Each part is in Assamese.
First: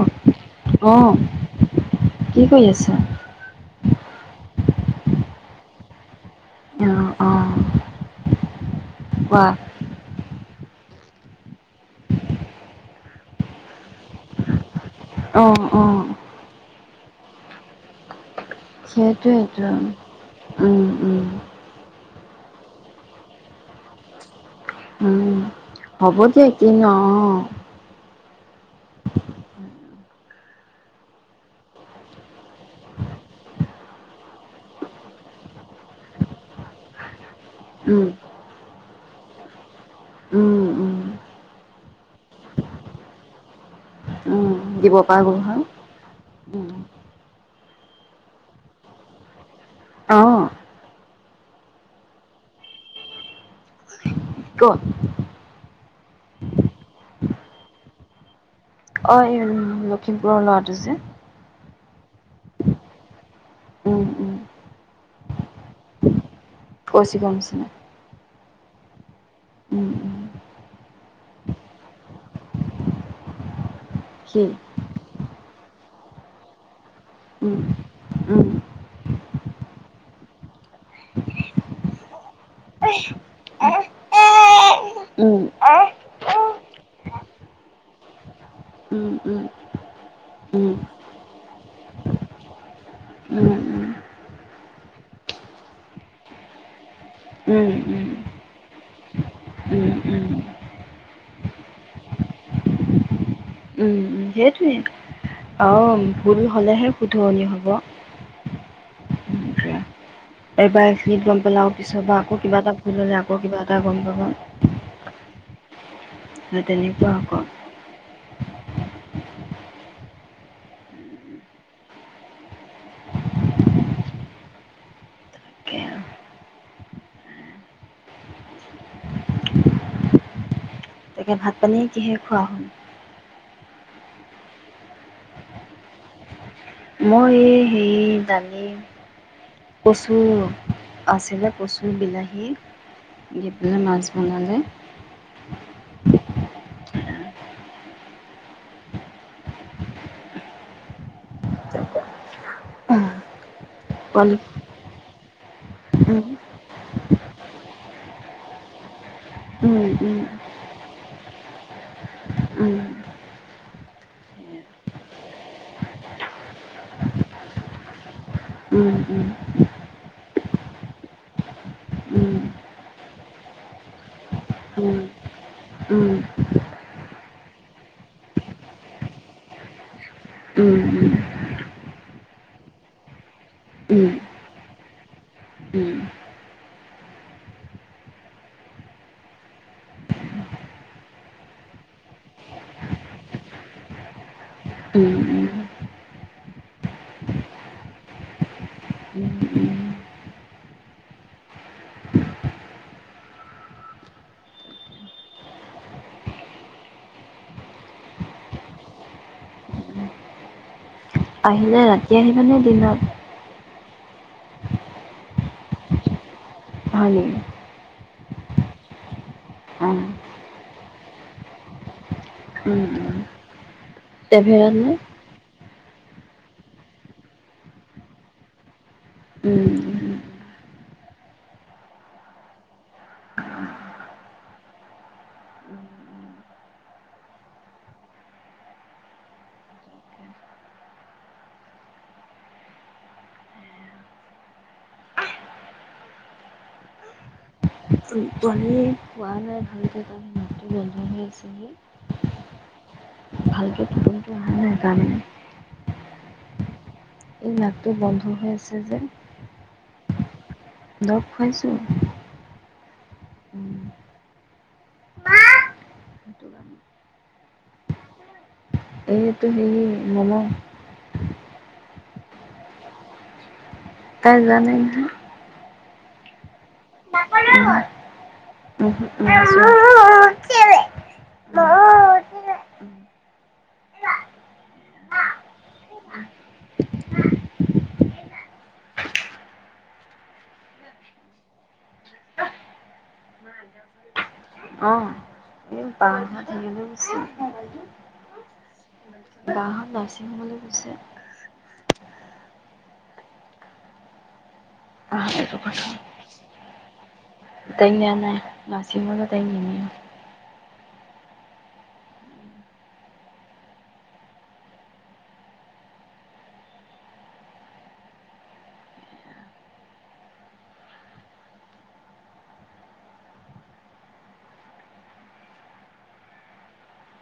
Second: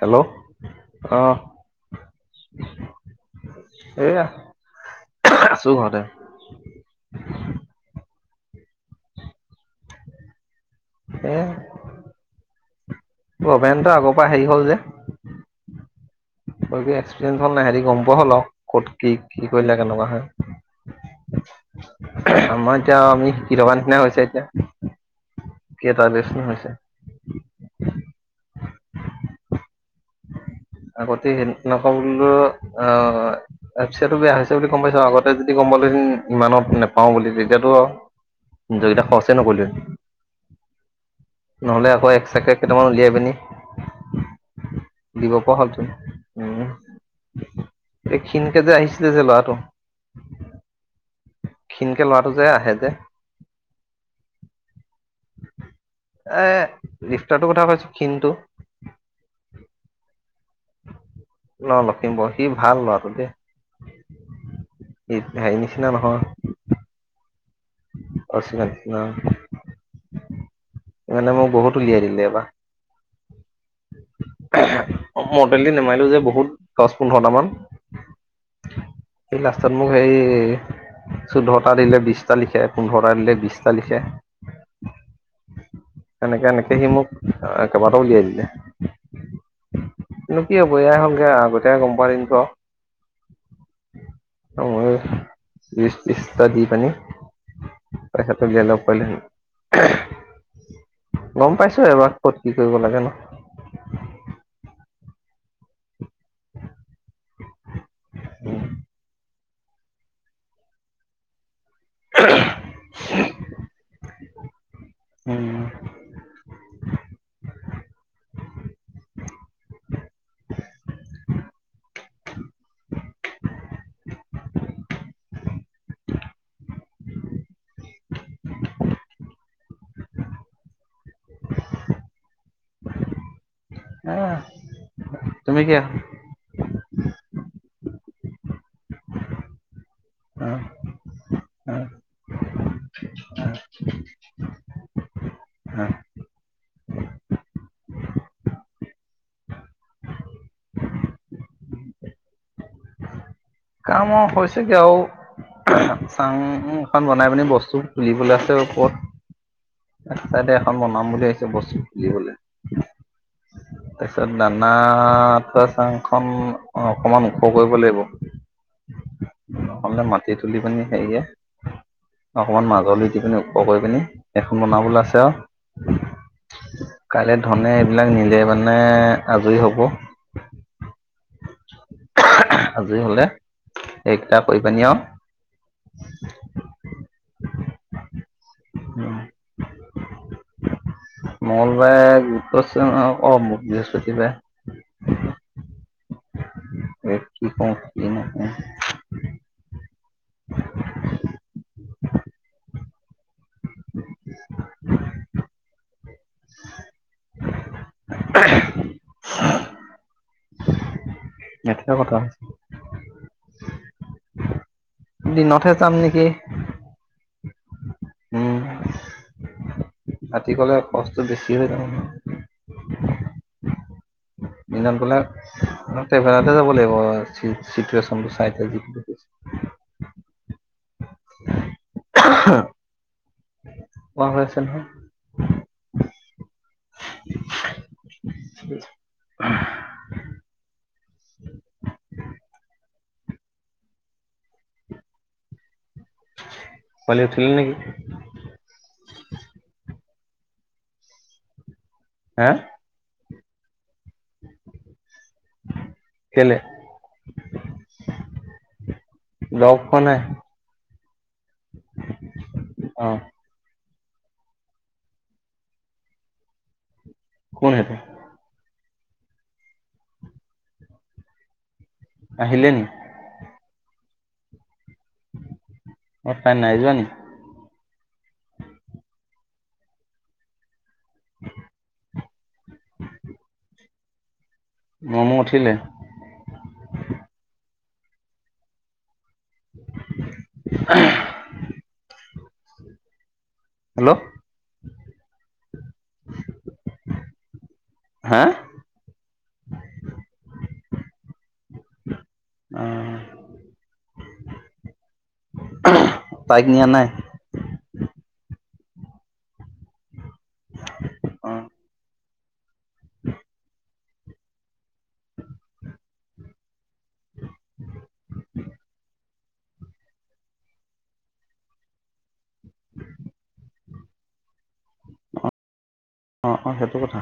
হেল্ল অঁ অহঃ, কি কৰি আছা? এয়া আছোঁ ঘৰতে। অ-অ, কোৱা। এয়া অভেনতা আগৰ পৰা হেৰি হল যে। অ-অ? গৈ-গৈ এক্সপিৰেন্স হল নাই, তেহেটি গম পোৱা হল আৰু ক'ত কি কি কৰিলে কেনেকুৱা সেইটোৱেইেতো হয় উম-উম এহ্, আমাৰ এতিয়াও আমি শিকি থকাৰ নিচিনা হৈছে এতিয়া। উম কেইটা হব লেচন দিয়া, কি হৈছে ন অ আগতেহে নকওঁ বুলিও অ এফ চি আইটো বেয়া হৈছে বুলি গম পাইছোঁ আগতে যদি গম পালহে ইমানত নেপাওঁ বুলি তে এতিটো আৰু উম দুয়োটা খৰচে নকৰিলোঁহেঁতেন, উম উম নহলে আকৌ এক্সট্ৰাকে কেইটামান উলিয়াই পেনি উম দিব পৰা গল হয়, উম্ এই ক্ষীণকে যে আহিছিলে যে লৰাটো অঁ ক্ষীণকে ল'ৰাটো যে, আহে যে। এক [inaudible] এ ৰিফ্তাৰৰ কথা কৈছো ক্ষিনটো অ লখিমপুৰ অ লৰাটো যে [unintelligible] সি ভাল ল'ৰাটো দেই। উম উম ই হেৰি নিচিনা নহয়। কচি গমছ ন আৰু চনা ন [unintelligible] উম উম মানে মোক বহুত উলিয়াই দিলে এইবাৰ। সি অ [unintelligible] ি নমাইিলো যে বহুত দহ পোন্ধৰটা মান উম উম সি লাষ্টত মোক সেই চৈধ্যটা দিলে বিটা লিখে পোন্ধৰটা দিলে বিশটা লিখে উম উম উম উম উম উম উম এনেকে এনেকে সি মোক কেইবাটাও উলিয়াই দিলে কিন্তু কি হব এয়াই হলগে আগতেয় গম প দিমত মই বি বিটা দি পানি উম পইচাটো বিয় লগ পলোহেন উম উম গম পাইছো এবাৰ ক'ত কি কৰিব লাগে ন উম, সেইটোৱে অ ভুল হলেহে শুধৰনি হব। এইবাৰ খি গম পেলাও। পিছত বা আকৌ কিবা এটা ভুল হলে আকৌ কিবা এটা গম পাবা উম ‌অ তেনেকুৱা আকৌ তাকে আৰু তাকে ভাত পানীয়ে কিহে খোৱা হল আহ তুমি কিয় মই সি দালি কচু, আছিলে অ কচু, বিলাহী। এপিনে মছ বনালে কাম কল হৈছেগে আৰু উম, অ উম এখন বনাই পিনি বস্তু বুলিবলৈ আছে আৰু ক'ত, উম, এক চাইডে এখন বনাম বুলি আহিছে বস্তু বুলিবলৈ। উম, উম। তাৰপিছত দানা থোৱা চাং খন অকমান ওখ কৰিব লাগিব। উম, উম, নহ'লে মাটি তুলি পিনি হেৰিয়ে, উম, উম, অকমান মাজলৈ দি পিনি ওপৰ কৰি পিনি এইখন উম, উম, বনাবলৈ আছে আৰু। কাইলে ধনে এইবিলাক নিদে মানে আজৰি হ'ব। উম, উম, আজি হলে এক কৰি পানি উম, আৰু মঙলবাৰে অ বৃহস্পতিবাৰে উম উম, উম। [unintelligible] [inaudible] [unintelligible] আহিলে সেইটোহে ৰাতি কথা আহিবানে দিনত? দিনতহে যাম নেকি। হয় নেকি? উম। অঁ। ৰাতি কলে কষ্ট বেছি হৈ যাব উম উম, ন? [unintelligible] ট্ৰেভেলাৰ নে? তেভেৰাতে যাব লাগিব চি চিটুৱেচন টু চাই যিটো দেখিছো উম, [unintelligible] অহ কোৱা হৈ আছে নহয়। পোৱালী উঠিল নেকি? মাতটো বন্ধ হৈ আছে যে হা ভালকে পটোমটো অহা নাই কাৰণে কেলে? এই নাকটো বন্ধ হৈ আছে যে। খোৱা নাই। দৰৱ খুৱাইছোঁ। অ উম, সেইটো কাৰণে। কোন সেইটো? এইটো হেৰি মম আহিলে নি? তাই জানে নহয়। অ তাই নাই যোৱা নি? [inaudible] [inaudible] মমো উঠিলে? আহ হেল্ল বাহঁত হেৰিলৈ গৈছে, হা বাহঁত নাৰ্ছিং হোমলৈ গৈছে। অ [unintelligible] তাইক নিয়া নাই। তাইক নিয়া নাই নাৰ্চিংহোমলৈ তাইক নিনিয়ে। অ [inaudible] [inaudible] [inaudible] অ অ-অ সেইটো কথা।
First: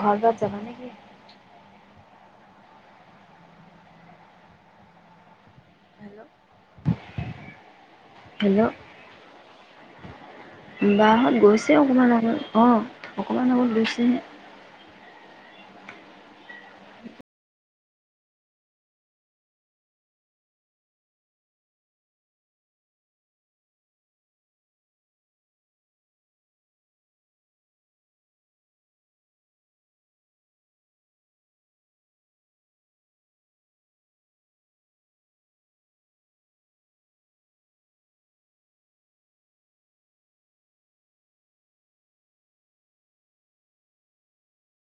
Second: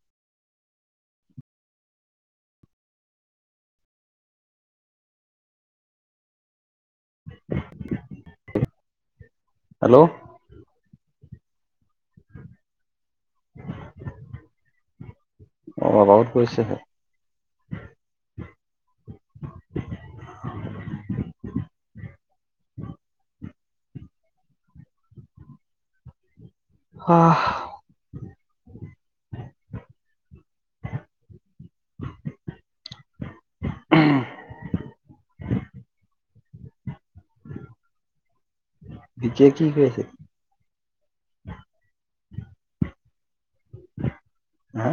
ঘৰত যাবা নেকি? হেল্ল' [inaudible] হেল্ল হেল্ল বাহ গোস ছে অকণমান আগত অ অকণমান আগত গৈছেহে। অ অবাবত কৰিছেহে আহ বিজয় কি ক আছে? হা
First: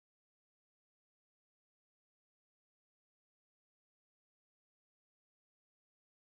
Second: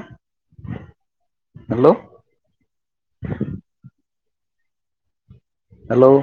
হেল্ল হেল্ল